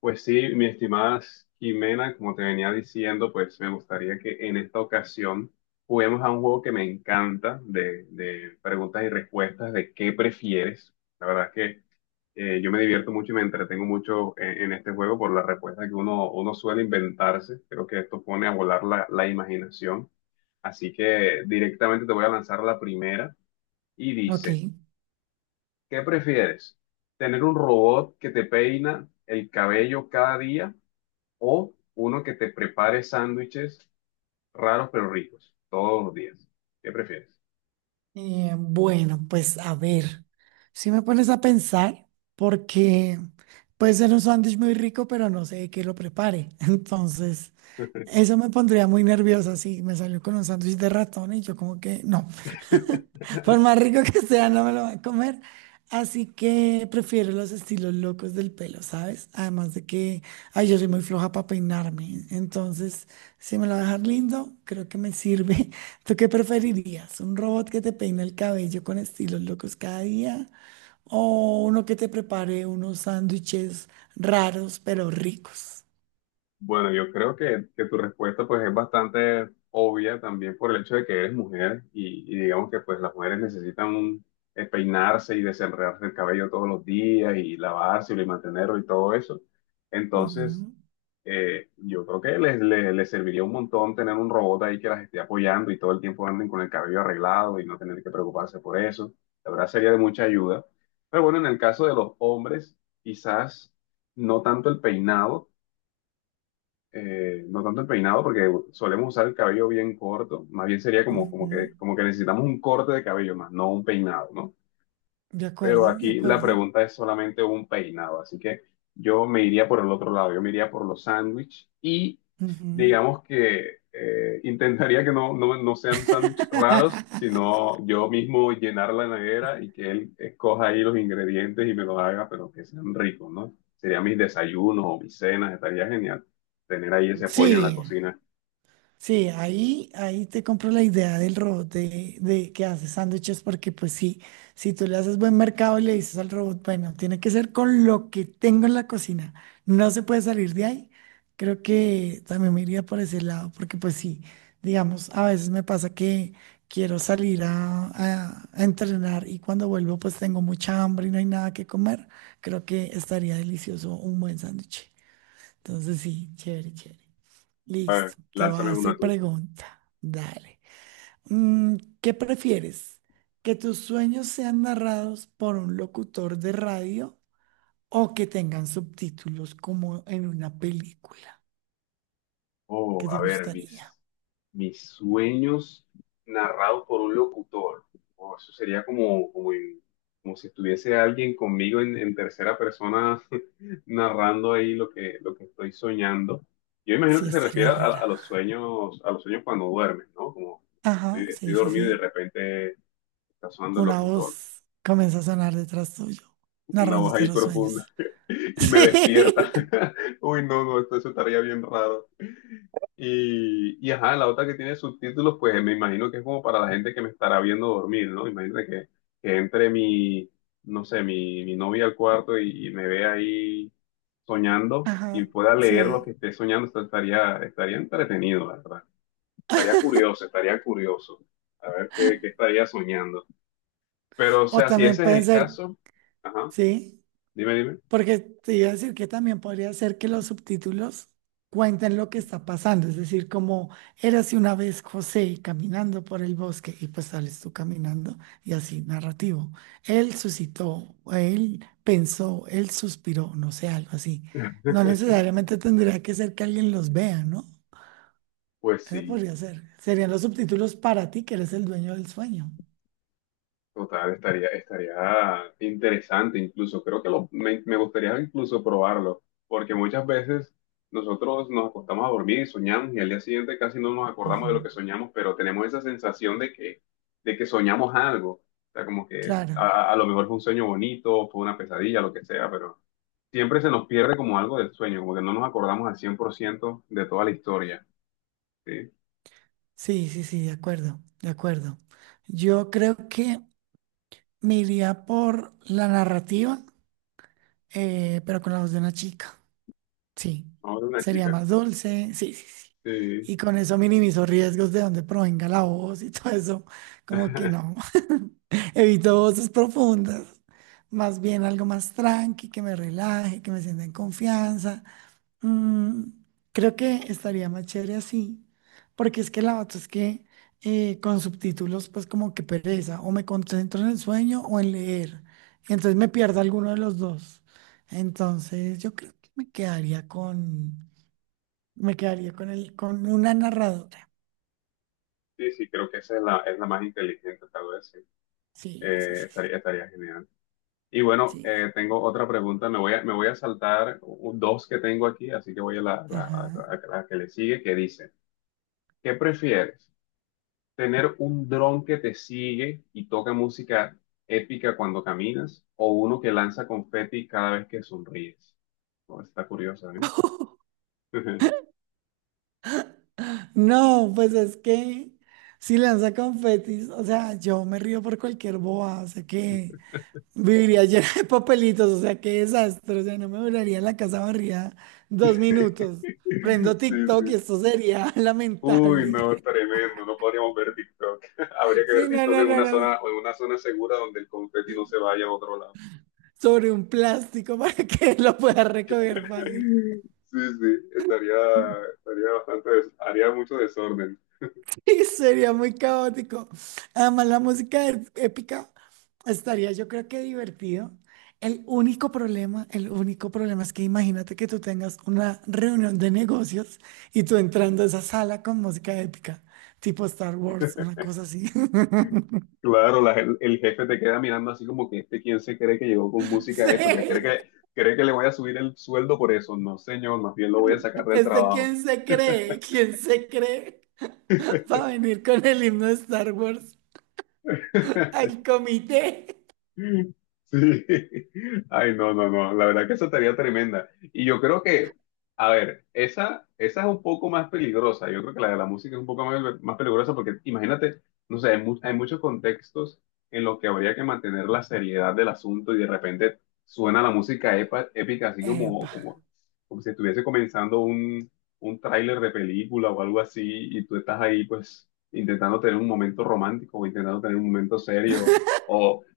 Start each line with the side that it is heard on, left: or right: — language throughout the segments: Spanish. left: Pues sí, mi estimada Jimena, como te venía diciendo, pues me gustaría que en esta ocasión juguemos a un juego que me encanta de preguntas y respuestas de qué prefieres. La verdad es que yo me divierto mucho y me entretengo mucho en este juego por las respuestas que uno suele inventarse. Creo que esto pone a volar la imaginación. Así que directamente te voy a lanzar la primera y
right: Ok,
left: dice, ¿qué prefieres? ¿Tener un robot que te peina el cabello cada día, o uno que te prepare sándwiches raros pero ricos todos los días? ¿Qué prefieres?
right: bueno, pues a ver, si me pones a pensar, porque puede ser un sándwich muy rico, pero no sé de qué lo prepare. Entonces, eso me pondría muy nerviosa si me salió con un sándwich de ratón y yo como que no, por más rico que sea, no me lo voy a comer. Así que prefiero los estilos locos del pelo, ¿sabes? Además de que, ay, yo soy muy floja para peinarme. Entonces, si me lo va a dejar lindo, creo que me sirve. ¿Tú qué preferirías? ¿Un robot que te peine el cabello con estilos locos cada día? ¿O uno que te prepare unos sándwiches raros pero ricos?
left: Bueno, yo creo que tu respuesta pues es bastante obvia también por el hecho de que eres mujer y digamos que pues las mujeres necesitan peinarse y desenredarse el cabello todos los días y lavárselo y mantenerlo y todo eso. Entonces,
right: Ujú,
left: yo creo que les serviría un montón tener un robot ahí que las esté apoyando y todo el tiempo anden con el cabello arreglado y no tener que preocuparse por eso. La verdad sería de mucha ayuda. Pero bueno, en el caso de los hombres, quizás no tanto el peinado, no tanto el peinado porque solemos usar el cabello bien corto. Más bien sería como, como
right: ujú.
left: que, como que necesitamos un corte de cabello más, no un peinado, ¿no?
right: De
left: Pero
right: acuerdo, de
left: aquí la
right: acuerdo.
left: pregunta es solamente un peinado, así que yo me iría por el otro lado, yo me iría por los sándwiches y
right: Ujú.
left: digamos que intentaría que no sean sándwiches raros, sino yo mismo llenar la nevera y que él escoja ahí los ingredientes y me los haga, pero que sean ricos, ¿no? Serían mis desayunos o mis cenas, estaría genial tener ahí ese apoyo en la
right: Sí,
left: cocina.
right: sí, ahí te compro la idea del robot de que hace sándwiches, porque pues sí, si tú le haces buen mercado y le dices al robot, bueno, tiene que ser con lo que tengo en la cocina, no se puede salir de ahí, creo que también me iría por ese lado, porque pues sí, digamos, a veces me pasa que quiero salir a, a entrenar y cuando vuelvo pues tengo mucha hambre y no hay nada que comer, creo que estaría delicioso un buen sándwich. Entonces sí, chévere, chévere. Listo, te voy a
left: Lánzame una
right: hacer
left: tú.
right: pregunta. Dale. Mm, ¿qué prefieres? ¿Que tus sueños sean narrados por un locutor de radio o que tengan subtítulos como en una película?
left: Oh,
right: ¿Qué te
left: a ver,
right: gustaría?
left: mis sueños narrados por un locutor. Oh, eso sería como si estuviese alguien conmigo en tercera persona narrando ahí lo que estoy soñando. Yo imagino
right: Sí,
left: que se
right: estaría
left: refiere a,
right: rara.
left: a los sueños, a los sueños, cuando duermes, ¿no? Como
right: Ajá,
left: estoy
right: sí, sí,
left: dormido y de
right: sí.
left: repente está sonando el
right: Una
left: locutor,
right: voz comienza a sonar detrás tuyo,
left: una voz
right: narrándote
left: ahí
right: los sueños.
left: profunda y me
right: Sí.
left: despierta. Uy, no, no, eso estaría bien raro. Y ajá, la otra que tiene subtítulos, pues me imagino que es como para la gente que me estará viendo dormir, ¿no? Imagínate que entre mi, no sé, mi novia al cuarto y me ve ahí soñando y
right: Ajá,
left: pueda leer lo que
right: sí.
left: esté soñando, esto estaría entretenido, la verdad. Estaría curioso, estaría curioso. A ver qué estaría soñando. Pero, o
right: O
left: sea, si
right: también
left: ese es
right: pueden
left: el
right: ser,
left: caso, ajá,
right: sí.
left: dime, dime.
right: Porque te iba a decir que también podría ser que los subtítulos cuenten lo que está pasando, es decir, como érase una vez José caminando por el bosque y pues sales tú caminando y así narrativo. Él suscitó, él pensó, él suspiró, no sé, algo así. No necesariamente tendría que ser que alguien los vea, ¿no?
left: Pues
right: Eso
left: sí.
right: podría ser. Serían los subtítulos para ti que eres el dueño del sueño.
left: Total, estaría interesante incluso. Creo que me gustaría incluso probarlo, porque muchas veces nosotros nos acostamos a dormir y soñamos y al día siguiente casi no nos acordamos de lo
right: Ujú.
left: que soñamos, pero tenemos esa sensación de que, soñamos algo. O sea, como que
right: Claro,
left: a lo mejor fue un sueño bonito, fue una pesadilla, lo que sea, pero siempre se nos pierde como algo del sueño, como que no nos acordamos al 100% de toda la historia. Sí,
right: sí, sí, sí, de acuerdo, de acuerdo. Yo creo que me iría por la narrativa, pero con la voz de una chica. Sí,
left: vamos de una
right: sería
left: chica.
right: más dulce. Sí, sí, sí.
left: Sí,
right: Y con eso minimizo riesgos de donde provenga la voz y todo eso. Como que no. Evito voces profundas. Más bien algo más tranqui, que me relaje, que me sienta en confianza. Mm, creo que estaría más chévere así, porque es que la otra es que con subtítulos, pues como que pereza, o me concentro en el sueño o en leer, y entonces me pierdo alguno de los dos. Entonces yo creo que me quedaría con el, con una narradora.
left: sí, sí, creo que esa es la más inteligente, tal vez. Sí.
right: Sí, sí, sí,
left: Estaría, genial. Y bueno,
right: sí.
left: tengo otra pregunta. Me voy a saltar dos que tengo aquí, así que voy a la, la- a-
right: Ajá.
left: a- la que le sigue, que dice, ¿qué prefieres? ¿Tener un dron que te sigue y toca música épica cuando caminas, o uno que lanza confeti cada vez que sonríes? Oh, está curiosa, ¿eh?
right: No, pues es que si lanza confetis, o sea, yo me río por cualquier boba, o sea que. Viviría llena de papelitos, o sea, qué desastre. O sea, no me duraría la casa barrida dos minutos. Prendo
left: Sí,
right: TikTok y
left: sí.
right: esto sería
left: Uy,
right: lamentable.
left: no, tremendo. No podríamos ver TikTok. Habría que ver
right: Sí, no,
left: TikTok
right: no,
left: en
right: no,
left: una
right: no, no.
left: zona, en una zona segura donde el confeti no se vaya a otro lado.
right: Sobre un plástico para que lo pueda recoger fácil.
left: Sí, sí, estaría, haría mucho desorden.
right: Y sería muy caótico. Además, la música es épica, estaría, yo creo que divertido. El único problema es que imagínate que tú tengas una reunión de negocios y tú entrando a esa sala con música épica, tipo Star Wars, una cosa así.
left: Claro, el jefe te queda mirando así como que este quién se cree que llegó con que cree que,
right: Sí,
left: cree que le voy a subir el sueldo por eso. No, señor, más bien lo voy a sacar del
right: es de
left: trabajo.
right: quién se cree para venir con el himno de Star Wars al comité.
left: Sí. Ay, no, no, no. La verdad que esa tarea tremenda. Y yo creo que, a ver, esa es un poco más peligrosa. Yo creo que la de la música es un poco más, más peligrosa porque imagínate, no sé, hay muchos contextos en los que habría que mantener la seriedad del asunto y de repente suena la música épica así como,
right: Epa,
left: como si estuviese comenzando un tráiler de película o algo así y tú estás ahí pues intentando tener un momento romántico o intentando tener un momento serio.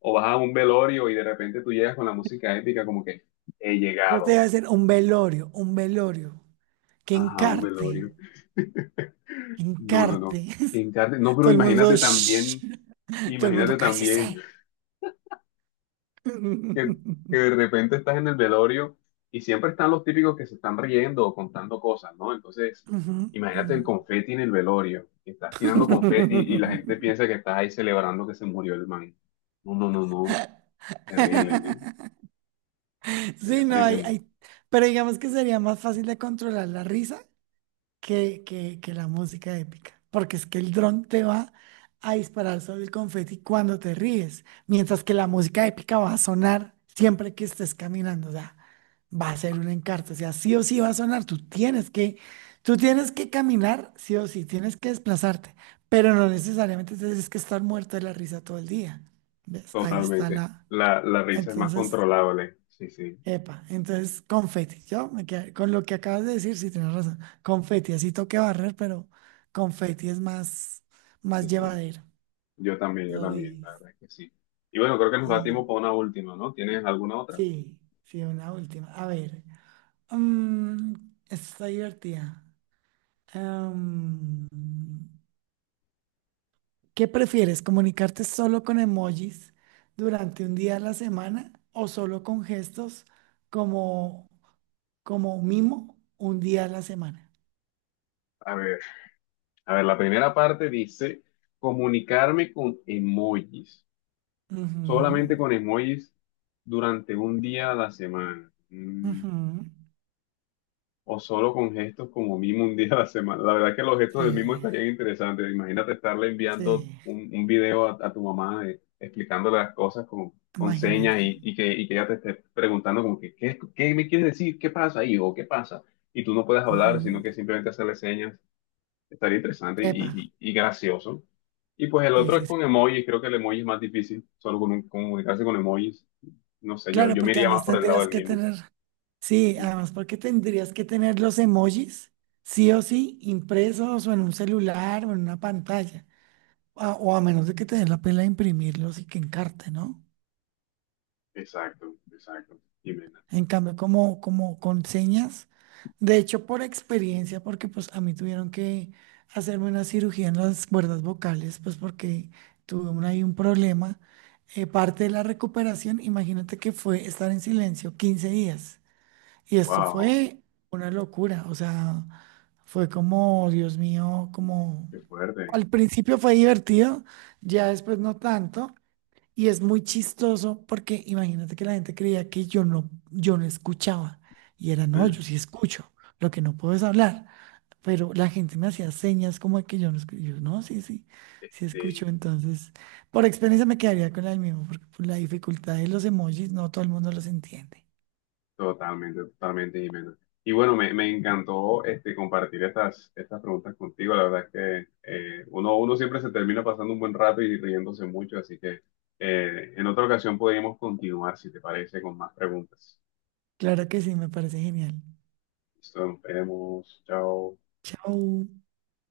left: O vas a un velorio y de repente tú llegas con la música épica como que he
right: yo te voy a
left: llegado.
right: hacer un velorio, un velorio. Que
left: Ajá, un
right: encarte,
left: velorio.
right: que
left: No, no, no.
right: encarte.
left: No, pero
right: Todo el mundo,
left: imagínate
right: "Shh",
left: también,
right: todo el
left: imagínate
right: mundo,
left: también
right: cállese.
left: que, que
right: Ujú,
left: de repente estás en el velorio y siempre están los típicos que se están riendo o contando cosas, ¿no? Entonces,
right: ujú.
left: imagínate el confeti en el velorio, que estás tirando confeti y la gente piensa que estás ahí celebrando que se murió el man. No, no, no, no. Terrible, ¿eh? Sería
right: Sí, no, hay,
left: tremendo.
right: pero digamos que sería más fácil de controlar la risa que la música épica, porque es que el dron te va a disparar sobre el confeti cuando te ríes, mientras que la música épica va a sonar siempre que estés caminando, o sea, va a ser un encarto, o sea, sí o sí va a sonar, tú tienes que caminar, sí o sí, tienes que desplazarte, pero no necesariamente tienes que estar muerto de la risa todo el día, ¿ves? Ahí está
left: Totalmente.
right: la...
left: La risa es más
right: Entonces,
left: controlable. Sí, sí.
right: epa, entonces confeti, con lo que acabas de decir, sí tienes razón, confeti, así toque barrer, pero confeti es más, más
left: Sí, sí.
right: llevadero.
left: Yo
right: ¿Lo
left: también,
right: le-
left: la verdad es que sí. Y bueno, creo que nos da
right: y-
left: tiempo para una última, ¿no? ¿Tienes alguna otra?
right: sí, sí, una última. A ver, mm, esta está divertida. Em, ¿Qué prefieres, comunicarte solo con emojis durante un día a la semana o solo con gestos como, como mimo un día a la semana?
left: A ver, a ver, la primera parte dice comunicarme con emojis,
right: Ujú.
left: solamente con emojis durante un día a la semana. Mm,
right: Ujú,
left: o solo con gestos como mimo un día a la semana. La verdad es que los gestos del mimo
right: sí,
left: estarían interesantes. Imagínate estarle enviando
right: sí,
left: un video a tu mamá de- explicándole las cosas con señas
right: imagínate.
left: y que ella te esté preguntando como que, ¿qué me quieres decir? ¿Qué pasa, hijo? ¿Qué pasa? Y tú no puedes hablar, sino
right: Ujú,
left: que simplemente hacerle señas. Estaría interesante
right: epa,
left: y gracioso. Y pues el
right: sí,
left: otro es
right: sí, sí.
left: con emojis. Creo que el emoji es más difícil, solo comunicarse con emojis. No sé, yo,
right: Claro,
left: yo me
right: porque
left: iría más
right: además
left: por el lado
right: tendrías
left: del
right: que
left: mimo.
right: tener, sí,
left: Mm.
right: además porque tendrías que tener los emojis, sí o sí, impresos o en un celular o en una pantalla, o a menos de que te den la pela de imprimirlos y que encarte, ¿no?
left: Exacto, exacto. Dime.
right: En cambio, como con señas, de hecho por experiencia, porque pues a mí tuvieron que hacerme una cirugía en las cuerdas vocales, pues porque tuve un, ahí un problema. Parte de la recuperación, imagínate que fue estar en silencio 15 días. Y esto
left: Wow,
right: fue una locura, o sea, fue como, Dios mío, como...
left: qué fuerte.
right: Al principio fue divertido, ya después no tanto, y es muy chistoso porque imagínate que la gente creía que yo no escuchaba. Y era, no, yo sí escucho, lo que no puedo es hablar. Pero la gente me hacía señas como de que yo no escucho. Yo, no, sí, sí, sí escucho.
left: Este,
right: Entonces, por experiencia me quedaría con la del mismo, porque por la dificultad de los emojis no todo el mundo los entiende.
left: Totalmente, totalmente, Jimena. Y bueno, me encantó compartir estas preguntas contigo. La verdad es que uno siempre se termina pasando un buen rato y riéndose mucho, así que en otra ocasión podríamos continuar, si te parece, con más preguntas.
right: Claro que sí, me parece genial.
left: Listo, nos vemos. Chao.
right: Chao.